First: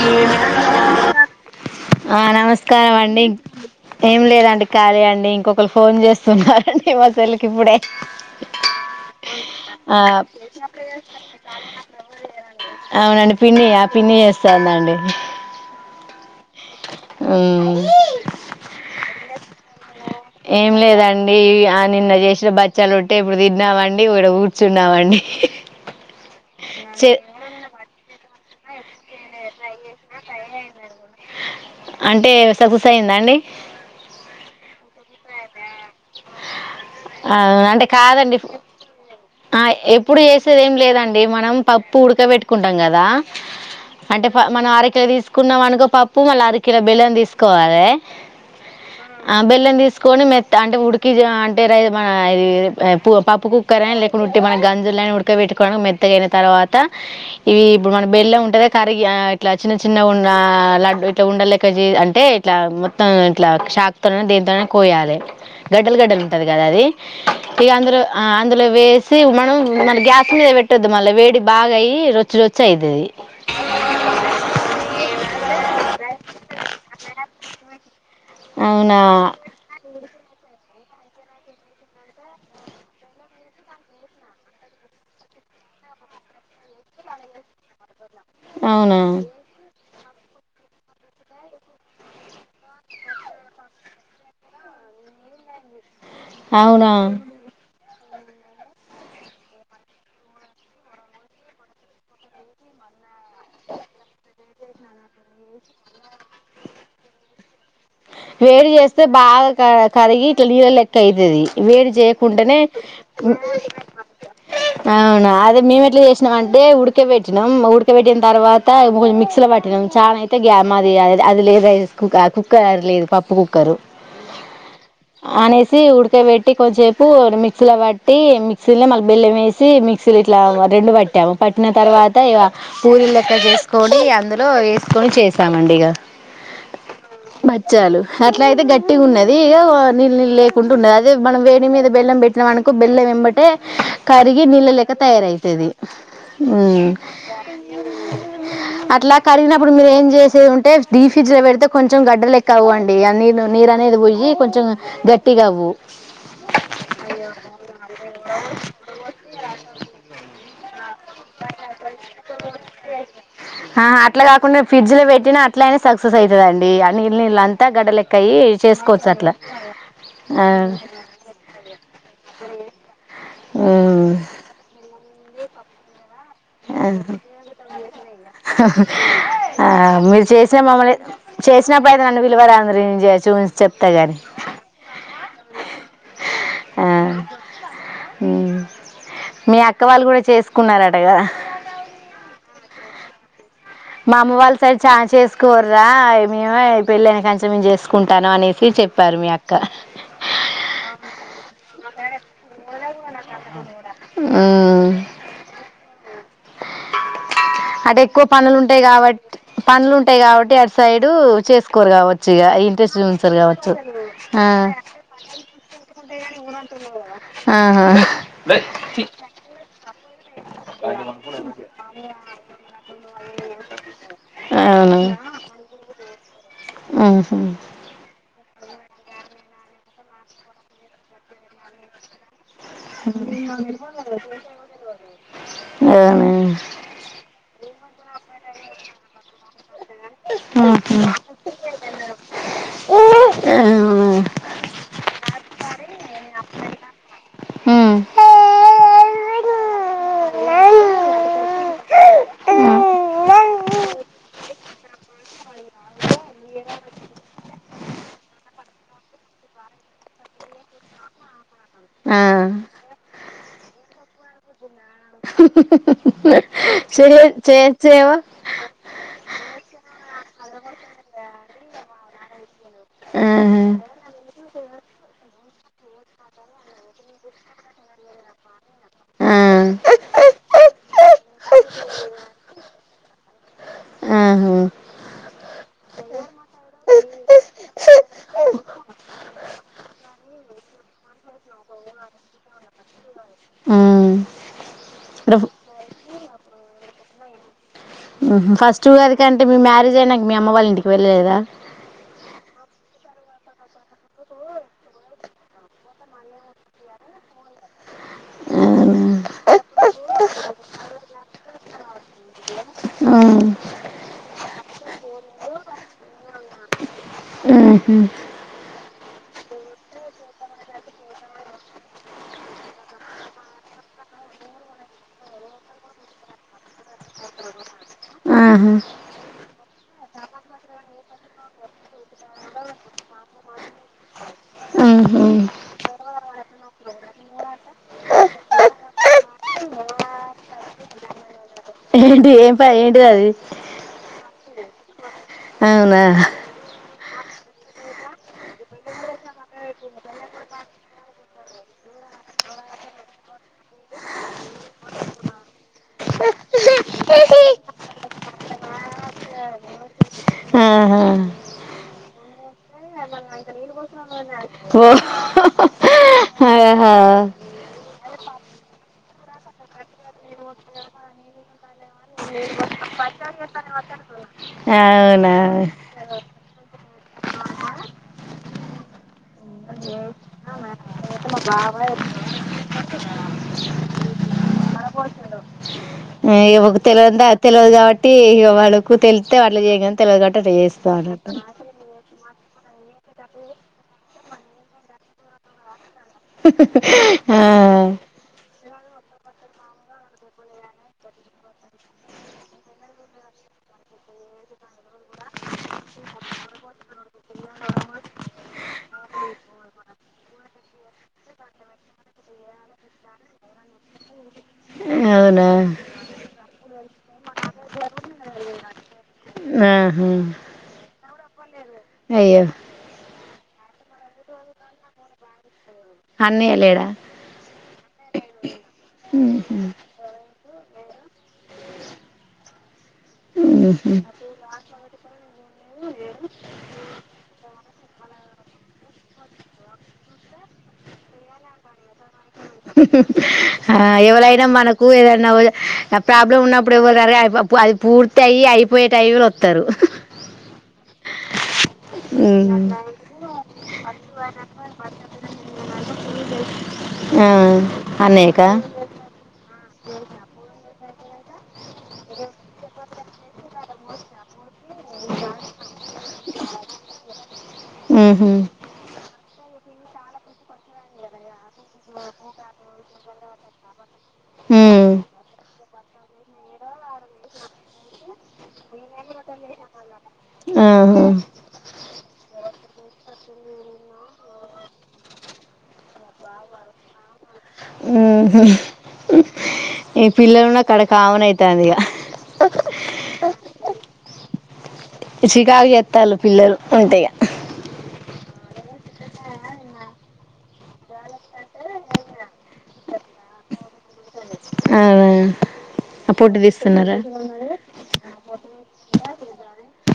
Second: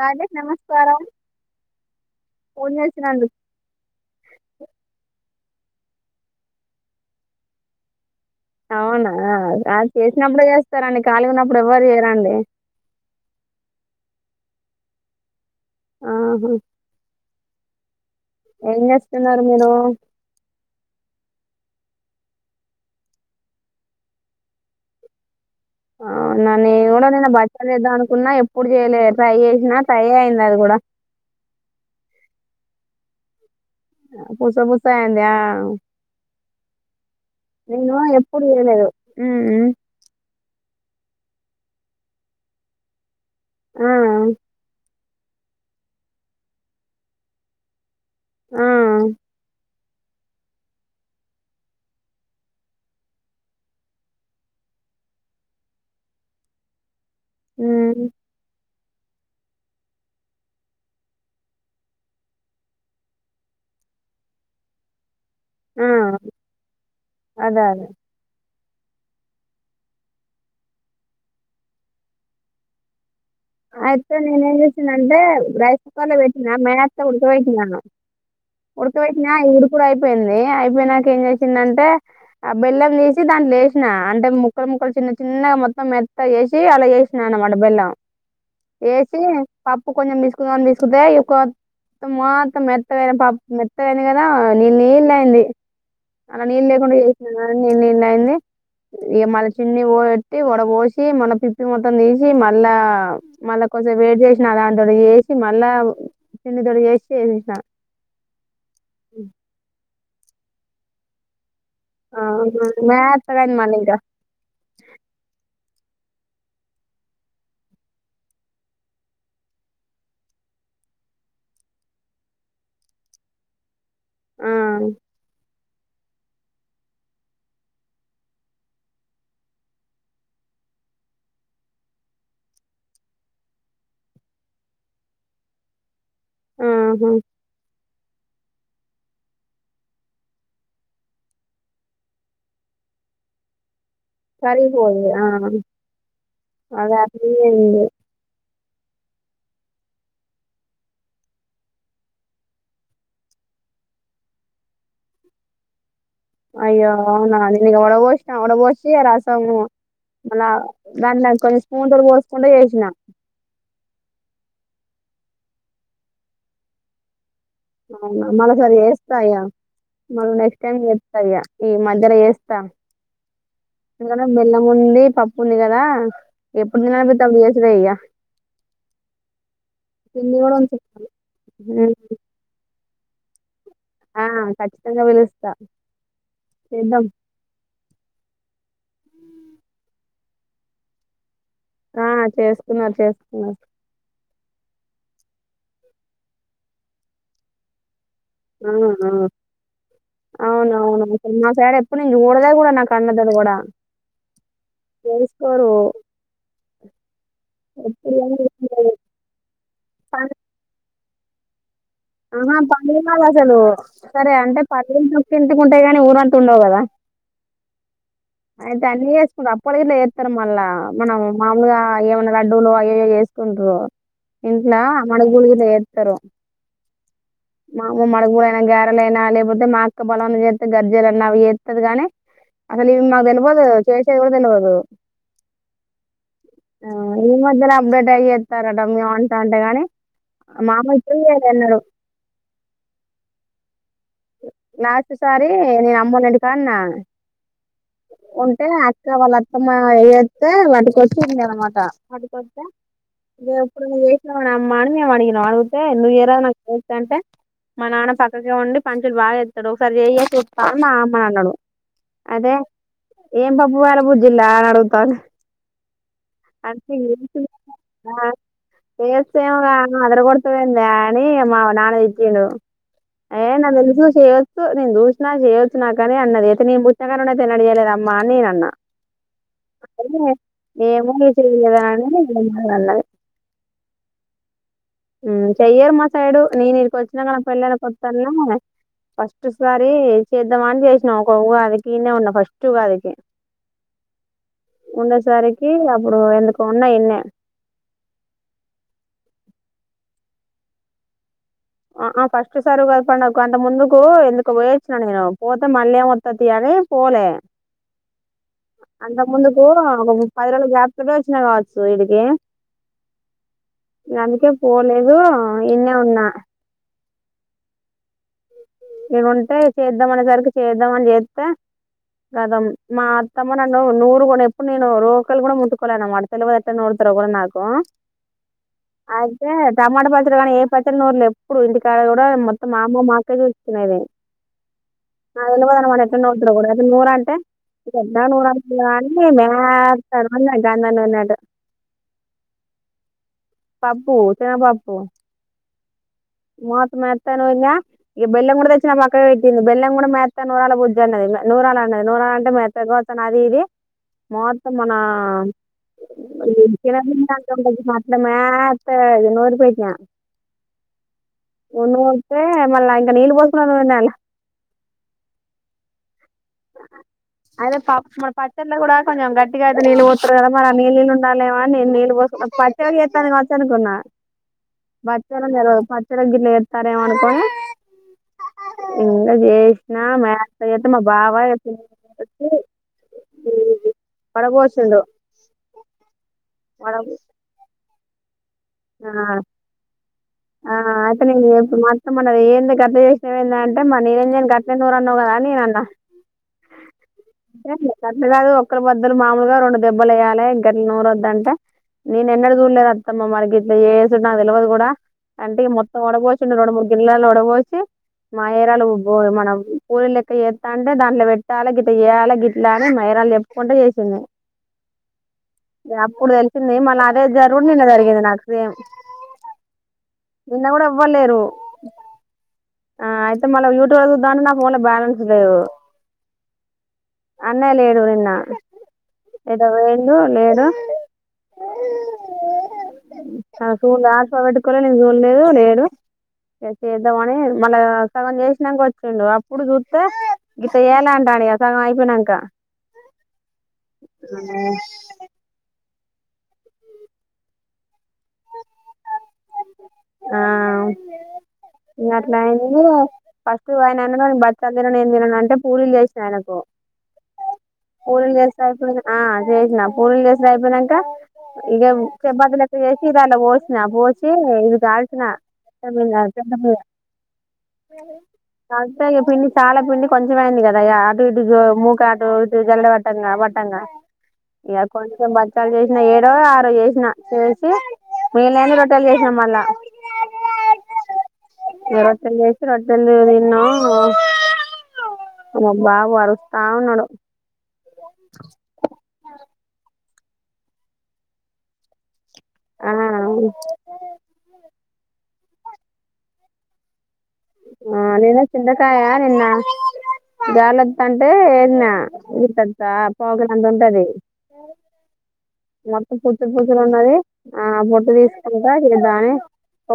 రాజేష్ నమస్కారం ఆ ఫోన్ నమస్కారం అండి చేసినందుకు ఏం లేదండి ఖాళీ అండి ఇంకొక ఒకలు ఫోన్ చేస్తున్నారండి మా సెల్లుకి ఇప్పుడే అవునా అ ఆ చేసినప్పుడు చేస్తారండి కాాలగా ఉన్నప్పుడు ఎవ్వరు చేయరండి పిని చేస్తాందడి ఆహా హ్మ్మ్ ఏం చేస్తున్నారు మీరు ఏం లేదండి ఆ నిన్న చేసిన బచ్చాలు ఉట్టే ఇప్పుడు తిన్నామండి ఇడ కూర్చున్నామండి అవునా నేను కూడా చె నిన్న భక్షాలు చేద్దామనుకున్నా ఎప్పుడు చేయలేదు అంటే తగుస అయిందా అండి పూసా పూస అయిందా అ అంటే కాదండి ఎప్పుడు చేయలేదు ఆ ఉమ్ ఎప్పుడు చేసేది ఏం లేదండి మనం పప్పు ఉడకబెట్టుకుంటాం కదా ఆ అంటే ప మన ఆరక తీస్ తీసుకున్నాం అనుకో పప్పు మళ్లా అర కిలో బెల్లం తీసుకోవాలే ఆ ఆ బెల్లం తిస్ కొని మేత్తా ఉడ్ కిజ అంటే రైజ్ మన ఇది ప పప్పు కుక్కర లేకుంటే మన గంజుల ఉడకబెట్టుకోవడానికి మెత్తగైన తర్వాత ఇవి ఇప్పుడు ఉమ్ మన బెల్లం ఉంటద కరిగి ఆ ఇట్లా చిన్న చిన్న ఉన్న లడ్ ఇట్లా ఉండలేక అంటే ఇట్లా మొత్తం ఇట్లా షాక్ తో దేంతో అయినా కోయాలి. ఆ గడ్డలు గడ్డలు ఉంటది కదా అది అదే ఇక అదే అందరు ఆ అందులో వేసి మనం మన్ గ్యాస్ మీద పెట్టొద్ది మళ్ళీ వేడి బాగా అయి రొచ్చి రొచ్చి అయితది. అయితే నేను ఏం చేసిన అంటే రైస్ కుకర్లో పెటిన్య మేత్తగా వుడుకు పోయిసినాను. అవునా ఉడకబెట్టినా ఉడకు అయిపోయింది అయిప్ పోయినాక ఏం చేసింది అంటే ఆ బెల్లం తీసి దాన్ వేసినా అంటే ముక్కలు ముక్కలు చిన్న చిన్నగా మొత్తం మెత్తగా చేసి అలా చేసినా అనమాట బెల్లం. అవునా ఎసి పప్ కొంచెం పీసుకుదమని తీసుకుంటే మొత్తం మెత్తగైన పప్ మెత్తగైంది కదా నీల్ నీలు అయింది. అలా నీల్ అవునా లేకుండా చేసిన నినా అయింది ఇ మలా చిన్ని పోట్టి వడ పోసి మలా పిప్పి మొత్తం తీసి మల్లా మళ్ళా కొంచెం వేడి చేసిన దంతోటి చేసి మళ్ళా తిన్నితోటి చేసి చేసినా వేడి చేస్తే బాగా కడగ్ కరిగి ఇట్లా నీరు లెక్క అయితది వేడి ఆ చేయకుండానే ఉ మెత్తగా అయింది మళ్ళీ ఇంకా అవును అదిే మీమేట్ ఇట్లా చేసినాం అంటే ఉడకబెట్టినాం ఉడకబెట్టిన తర్వాత ము మిక్సీలో పట్టినాం చాన అయితే గ్యా మాది అది లేదు కుక ఆ కుక్ క్కర్ లేదు పప్పు కుక్కరు ఆ అనెస్ ఉడకాయబెట్టి కొంచసేపు మిక్సీలో పట్టి మిక్సీలో మలా బెల్లం వేసి మిక్సీలు ఇట్లా రెండు పట్టాము, పట్టిన తర్వాత ఇగా పూరిల్ లెక్క చేసుకొని అందులో వేసుకొని చేసామండి ఇగా. ఆ మచ్చాలు అట్లా అయితే గట్టిగా ఉన్నది ఇగో నీళ్ నీళు లేకుండా ఉన్నది అదే మనం వేడి మీద బెల్లం పెట్టినామ్ అనుకో బెల్లం వెంబటే కరిగి నీళ్ళలేక కరిగిపోయింది ఆ తయారైతది ఉ అదే అట్లనే ఉంది అట్లా కరిగినప్పుడు మీరు ఏం చేసే ఉంటే డీ ఫ్రిడ్జ్ లో పెడితే కొంచెం గడ్డలెక్క ఆవు అండి అ నీరు నీరు అనేది పోయి కొంచెం గట్టిగా అవ్వు అయ్యో అవునా నీనిగా వాడావోచన వాడవోషి ఆ రాసాము. మళ్ళా దాన్ల కొంచెం స్పూన్ తోటి పోసుకుండ ఏచనా ఫిడ్జ్లా పెట్టిన అట్లైనా సక్సెస్ అయితదండి. ఆ నీళ్ నీళ్ళన్ అవునా మళ్ళా సరి యేస్తాయా. మళ్ళా ఆ నెక్స్ట్ టైమ్ యేస్తాయా. ఈ సరే యేస్తాం ఇళ్లనం ఉమ్ బెల్లం మోన్ రీ పప్పుంది కదా ఎప్పుడు ఆ తినాలనిపిత్తే అప్పుడు చేసుడే ఇగ ఆ ఆ మీరు పిన్ని కూడా చేసిన మమ్మల్ని ఉంచుతాను హ్మ్. చేసినప్పుడైతే నన్ను విలువ రా ఫారెజియా చూయిస్ ఆ కచ్చితంగా విలుస్ సాహు ఏదం హుహ్ మీ అక్క వాళ్ళు కూడా చేసుకున్నారటగాదా ఆ చేసుకున్నారు చేసుకున్నార్. మా అమ్మ వాళ్ళ సైడ్ ఛాయ్ చేసుకోరురా ఇగ్ మీమే ఈ పెళ్ళైన కంచే మీమ్ జేస్ ఆ ఆ అవునవును మా సైడ్ ఎప్ ఇప్పుడు నీన్ చూడలే కూడా నాక్ అన్నదది కూడా ఉమ్ అటు ఎప్పుడు ఎక్కువ ఏం పనులు ఉంటాయి. చేసుకోరు. గావాట్ పనులు ఉంటాయి. పం- కాబట్టి ఆడ్ సైడ్ టు చేస్క్ ఆహా పండుగాదు అసలు సరే అంటే ఆ పండగలు నొక్కింటికుంటై గాని ఊరంత ఉండవు కదా ఆహా అయితే అన్నీ చేసుకురు. అప్పడి కూడా ఎట్ల తరు మళ్ళా మనం మామూలుగా ఏవన్నా లడ్డూలు అయ్యాయో చేసుకుంట్రు ఇంట్లా మనగునగుంట్ల చేస్తరు. తోహ్ హహు గారలైనా లేకపోతే మా అక్క బొలన చేస్తే గర్జలు అన్నా అవి చేస్తది గానీ అసలు ఇవి మాకు తెల్వదు చేసేయ్ కూడా తెల్వదు. అవునా ఆ ఈ మధ్య అప్డేట్ ఆయయ్ సరడం మీవు అంట్ అంటేగాని మామైతేయక్ ఎన్నాడో ఆ లాస్ట్ సారి నేను అమ్మోలింటికాడా ఉన్నా ఉంటే అక్క వాళ్ళ అత్తమ్మ ఏయోస్తే వాటుకొచ్చి ఉండ అనమాట వాటుకొస్తే ఇగా ఎప్పుడు నువ్వు యేసిన అమ్మ మేము అడిగినం అడుగుతే సేవన్క్ తెలుసా అంటే మా నాన్న పక్కకే ఉండి పంచులు బాగ్ యేస్తడు ఒకసారి చేయే చూస్తా మా అమ్మానాన్నాడు అదే ఏం పబ్బు వాల్ బు చిల్లనడుంద్ అంటేే చే ఏం చెయ్ [inaudible] చేయొచ్చేమో అదర గొడ్ తువెందా నీ మా నానా తిట్టిండు ఆ ఏ న దెలుసు చెయ్యొచ్చు నేన్ జూష్ నాకు చేయొచ్చు నాకనే అన్నది ఐతే నేను పుచ్చకన్నా తినడి చేయలేద అమ్మా అని నేనన్నా. ఏ మూడి చేయింగదాని ఆహా మ్మ్ చెయ్యరు మ నేను ఈడికొచ్చినాక నా పెళ్ళైన కొత్తల్లో ఫస్ట్ సారి చేద్దామని చేస్ ఒక ఉగాదికి ఈన్న ఉన్న ఫస్ట్ ఉగాదికి ఉండేసరికి అప్పుడు ఎందుకు ఉన్న ఇన్నే ఫస్ట్ ఉగాది కంటే మీ మ్యారేజ్ అయినాక మీ అమ్మ వాళ్ళ ఇంటికి వెళ్ళలేదా అ ఆ ఫస్ట్ సార్ ఉగాది పండగక్కు అంత ముందుకు ఎందుకో బొయొచ్చిన నేను, పోతే మళ్ళీ ఏంవత్తుతీ అని పోలే. ఆహా అంత ముందు ఏమో ఆమా పది రోజులు గ్యాప్ తోటే వచ్చినా కావచ్చు వీడికి ఆ గందుకే పోలేదు ఈన్నే ఉన్నా వంటే చేద్దామనే సరికి చేద్దామని చేత్తే గదం మా అత్తమ్మ నన్ను నూరు గూడా ఎప్పుడు నేను రోకలు గుడా ముట్టుకోలా నామడతలు గుడనెట్ట నూడతారు కూడా నాకు, ఆహా ఆ అయితే టమాటా పచ్చడి కానీ ఏ పచ్చడి నూర్లే ఎప్పుడు, ఇంటికాడా గుడా మొత్తం మా అమ్మ మాక్కే చూ ఆహా [unintelligible] అంటే [unintelligible] ఏంటి ఏం ప ఏంటిటది పబూ చెనబబూ అవునా మెత్త నుయింగ ఈ బెల్లం గుడ తెచ్చిన పక్క పెట్టింది బెల్లం గూడా మెత్త నూరాల బుజ్ అన్నది నూరాలన్నది నూరాల అంటే మెత్త గత అది ఇది మొత్తం మన [inaudible] మాత నూరు పోయిక ఆహా ఉన్నూతే మళ ఇంక నీళ్ళ పోసుకున్నాల పో అదే ప మన పచ్చడ్ల కూడా కొంచెం గట్టిగా అయితే నీళ్ళు పోతర్రు గదా మరి ఆ నీళ్ నీళ్ ఉండాలేమౌ అని నేను నీళ్ళు పోస్ పచ్చడి చేత్తన కావచ్చనుకున్నా. అవునా దగ్గరలోస్తారేమనుకోని ఇంగ జేషినా [inaudible] బావా ఈడకి వచ్చి పడబోషిండు ఆ ఈమకు తెలవందా తెలవద్ కాట్ తీయ్యౌ వాళ్ళకు ఆ తెలుతే అట్ల చేయంగంతే గదా చేస్తా అనట్ మన్నది ఏంది కద్ద చేసినావ ఏందా అంటే మ నిరంజన్ కట్టనూరన్నవు గదా అని నేనన్నా ఆ అంత కాదు ఒక్కరు బద్దలు మాములుగా రెండు దెబ్బలెయ్యాలే ఇ గట్ల నూరొద్దంటే, నేను ఎన్నడు చూడ్లేదు అత్తమ్మా మరిగిట్ల జేసుడు నాకు తెలవదు గూడా. అంటే మొత్తం ఉడబోసుండు రొండు, మూడు గిన్లైల్లో ఉడబోసి మయరాలు మనం పూలీ లెక్క చేత్తాంటే దాంట్లో పెట్టాలి గిట్ చేయాలి గిట్లా అని మయరాలు చెప్పుకుంటూ చేసింది అవునా అప్పుడు తెలిసింది మళా అదే జరుగుని జరిగింది నాకుమ్. ఆహా. నిన్న గుడ ఎవ్వలేరు అయ్యో ఆ అయితే మళ్ళ యూట్యూబ్ చుదాం అంటే నా ఫోన్ లో బ్యాలెన్స్ లేదు. అన్నయ్య లేడా ఏ లేడు నిన్న ఉహు. ఎటో బొయిండు లేడు [inaudible] ఉహు. ఆశ పెట్టుకోలే నేన్ జూల్లేదు లేడు ఇగ చేద్దామని మళ్ళా సగం చేసినంక వచ్చిండు అప్పుడు చూత్తే గిట్ల చేయాలంటాండిగ సగం అయిపొయినంక. ఆ ఎవలైనా మనకు ఏదన్నా ప్రాబ్లం ఉన్నప్పు ఇప్పుడు ఎవ్వరు రారు కానీ అది పూర్తి అయి అయిపోయే టైంలో వత్తరు ఆ మీ అట్లా ఉమ్. [unintelligible] ఫస్ట్ ఆయన [unintelligible] ఎమ్ తినను అంటే పూరీలు చేసినా ఆయనకు ఆ పూరీలు అన్నయ్యకా చేస్తే అయిపోయింది ఆ చేసిన పూరీలు చేసిన అయిపోయినంక ఇగ చపాతీ అట్టే చేసి [unintelligible] పోసిన పోసిఇ కాల్చిన ఉహు. [unintelligible] [inaudible] అ పిండి చాలా పిండి కొంచెం అయింది కదా ఇక అటు ఇటు మూక అటు ఇటు జల్ల పట్టంగా పట్టంగా ఇక హ్మ్ కొంచెం బచ్చలు చేసిన ఏడో ఆరో చేసిన చేసి మిగిలింది రొట్టలు చేసినా మళ్ళా ఆహా రొట్టెలో చేసి రొట్టెలు తిన్నాం మా బాబు అరుస్తా ఉన్నాడు ఉహు ఈ పిల్లలున్నా కాడ కామన్ అయితంది ఇగ ఆ ఉ చికాగు చెత్తల్లు పిల్లలు ఉంటే ఇగ ఆ నేనే చింతకాయ నిన్న గాలి వత్తంటే ఏరీనా గంత పోగలంత ఉంటది అవునా ఆ మొత్తం పొట్టు పుచ్చులు పుచ్చులు తీస్తున్నారా ఉన్నాది ఆ వేసుకుంటా నేను రాను ఏ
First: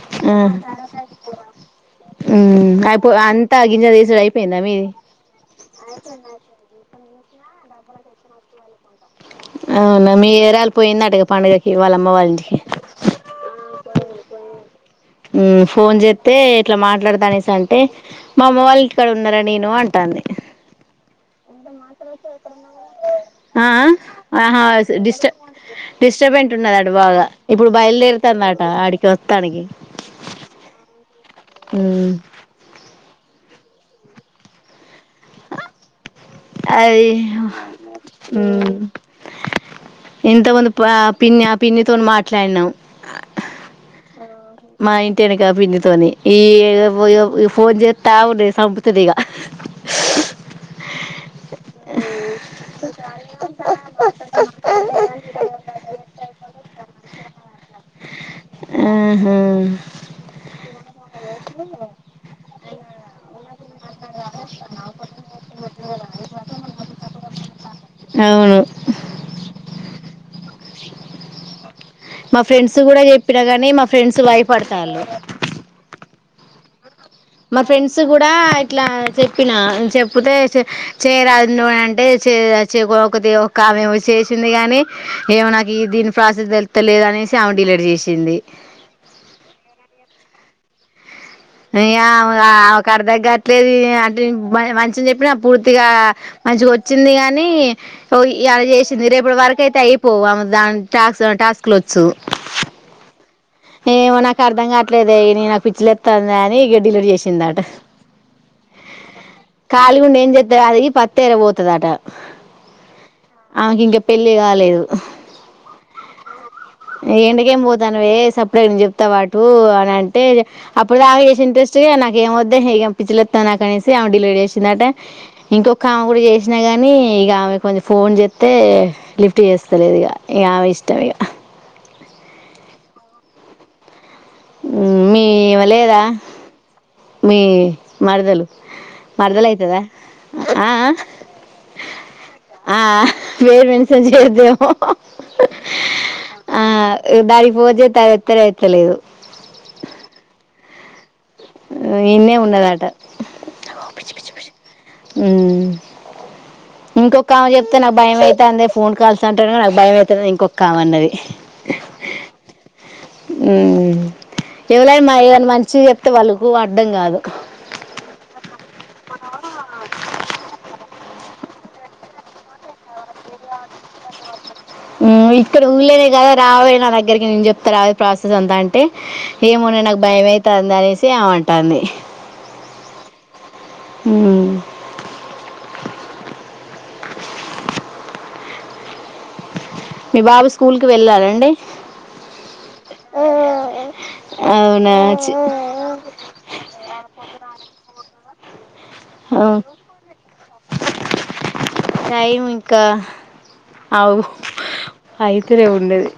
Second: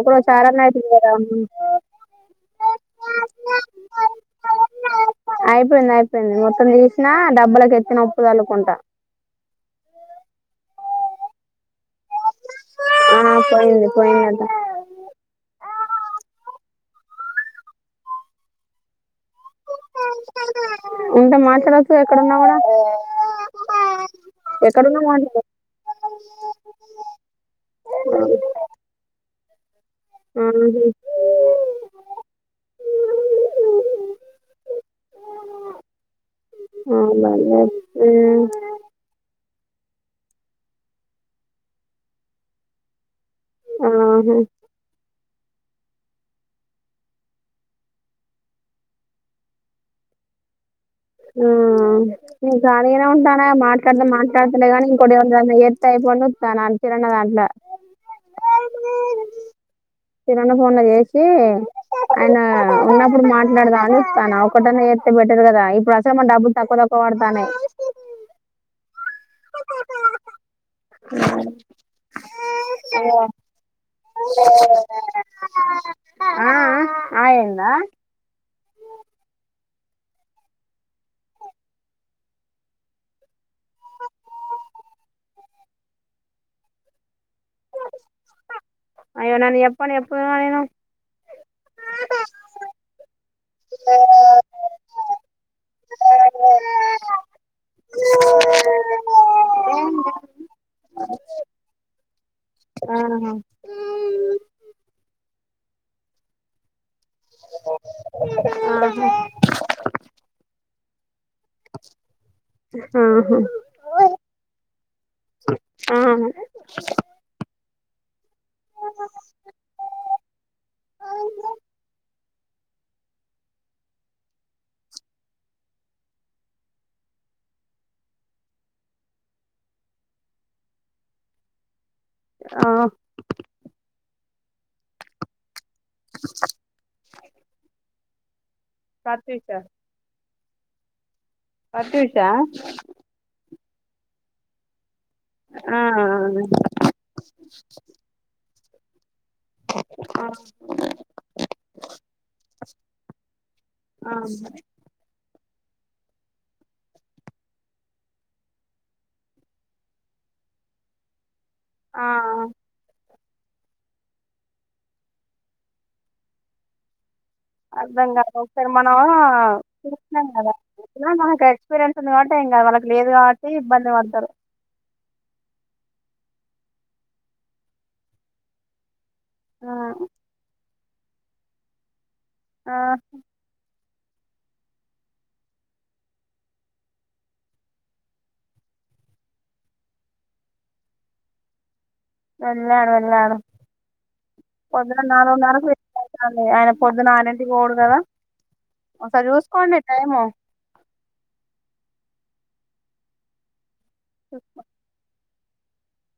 ఒక రోజు చారు అన్న [unintelligible] ఊ అంతా గింజ తీసేది అయిపోయిందా మీది అయిపోయింది అయిపోయింది మొత్తం తీసినా డబ్బులక ఎత్తిన ఉప్పు జల్లుకుంట అవునా, మీ ఏరాలు పోయిండటగా పండుగకి వాళ్ళ అమ్మ వాళ్ళ ఇంటికి పోయినాడంట ఉ ఫోన్ చేస్తే ఇట్లా మాట్లాడతా, అనేసి అంటే మాఅమ్మ వాళ్ళ ఇంటి కడా ఉన్నారా నేను అంటాంది ఉంటే మాట్లాడొచ్చు ఎక్కడున్నా కూడా అ ఆ ఆహా ఎక్కడున్నా డిస్టర్బ్ మాట్లాడు డిస్టర్బెంట్ ఉన్నద అ బాగా ఇప్పుడు బయలుదేరుతందిట ఆడికి వస్తానికి ఉహ్ హు హు హుమ్ అయి హు ఇంతమందుపు ఆ పిన్ని ఆ పిన్నితో మాట్లాడినాం ఆహు మా ఇంటి వెనుక పిన్ని తోనీ ఈ ఫోన్ చేస్తా అగు సంపుతది ఇగ ఆ నేను ఏమి అంటున్న గా, మాట్లాడితే మాట్లాడుత లేదు కానీ, ఇంకోటి ఎవరి కన్నా చేస్తుందీ టై పొన్ను నా తీరన్న దాంట్లో ఉహు మొన్న చేసి ఆయన ఉన్నప్పుడు మాట్లాడదా అని చూస్తున్న ఒకటన్న చేస్తే బెటర్ కదా అనీ ఇప్పుడు అసలే మనకు డబ్బులు తక్కువ తక్కువ పడుతున్నాయి అవును ఆ మా ఫ్రెండ్స్ కూడా చెప్పిన గానీ మా ఫ్రెండ్స్ బయపడతాల్లు ఆ ఆ మా అయిందా ఫ్రెండ్స్ కూడా ఇట్లా చెప్పినా, చెప్పుతే చె చెయ్యరాదు నువ్వు అంటే చేయచ్చు ఒకతి ఒకామేమో చేసింది కాని, ఏమో నాకు ఈ దీని ప్రాసెస్ తెలుతలేదు అనేసి ఆమె డిలీట్ చేసింది. ప్తునుగా నేను. ఇగా ఆమె ఆమెకి అర్థం కావట్లేదు, అంటే మంచినే చెప్పిన పూర్తిగా మంచిగా వచ్చింది కానీ, ఓ ఇయ్యాల చేసింది రేపుటి వరకు అయితే అయిపోవు ఆమె దాని టాస్ టాస్క్లుఅచ్చు. ఆ ఏమో నాకు అర్ధం కాట్లేదే నీ నాకు పిచ్చిలేెత్తాంది అని డిలీట్ చేసిందాట, ఆహా ఖాళీగా ఉండి ఏం చేత్తది అది పత్తెరా పోతదాట, ఆమెకి ఇంక పెళ్లి కాలేదు ఆహా ఇగ ఎండకు ఏంపో తనవే సబ్ ఇప్పుడే నేను చెప్త పటు అని అంటే అప్పుడు దాకా చేసి ఇంట్రెస్ట్గా నాకు ఇగ ఏమద్దు ఇహా ఇగ పిచ్చిలెత్తాంది నాకు అనేసి ఆమె డిలీట్ చేసిందాట, ఇంకొక ఆమె కూడా చేసినా గాని ఇగా ఆమె కొంచెం ఫోన్ చెత్తే లిఫ్ట్ చేస్తలేదు ఇగా, ఇగ ఆమె ఇష్టం ఇగా ఆ హ్ మీ వ లేదా మీ మరదలు మరదలు ప్రత్యూష అయితదా. ఆ ఆ ప్రత్యూషా పేరు మెన్షన్ చేయ్యదేమో. ఆ ఆ దానికి ఫోన్జేతే అది ఎత్తలేదు. తెలియదు. ఆ ఇన్నే ఉన్నదాట ఓ ఆ పిచి పిచి పిచ్ హ్మ్ ఇంకొకామేకి చెప్తే నాకు భయం అయితాందే ఫోన్ కాల్స్ అంటనే నాకు భయం అయితాంది అని ఇంకొకామె అన్నది. ఆ హ్మ్ ఎవలైనా మ ఏదైనా మంచిగ చెప్తే వాళ్ళకు అర్థం కాదు. అర్థం కాదు ఒకసారి మనం చూసినం కదా మనకు ఎక్స్పీరియన్స్ ఉంది కాబట్టి ఏం కాదు. వాళ్ళకి లేదు కాబట్టి ఇబ్బంది పడ్తరు. హ్మ్ ఇక్కడ ఊళ్ళేనే కదా రావె నా దగ్గరికి నేను చెప్తా రావె ప్రాసెస్ అంతా అంటే ఆ ఏమోనె నాకు భయమైతాంది అనేసి ఆమె అం టాంది. ఆ హ్ మీ బాబు స్కూల్కి వెళ్ళారా అండి వెళ్ళారు వెళ్ళారు అవునా పొద్దున చి- నాలుగున్నరకు ఆయన పొద్దున ఆరింటికి పోడు కదా ఒకసారి ఆ, చూసుకోండి టైము టైం ఇంకా అవును అయితనే ఉన్నది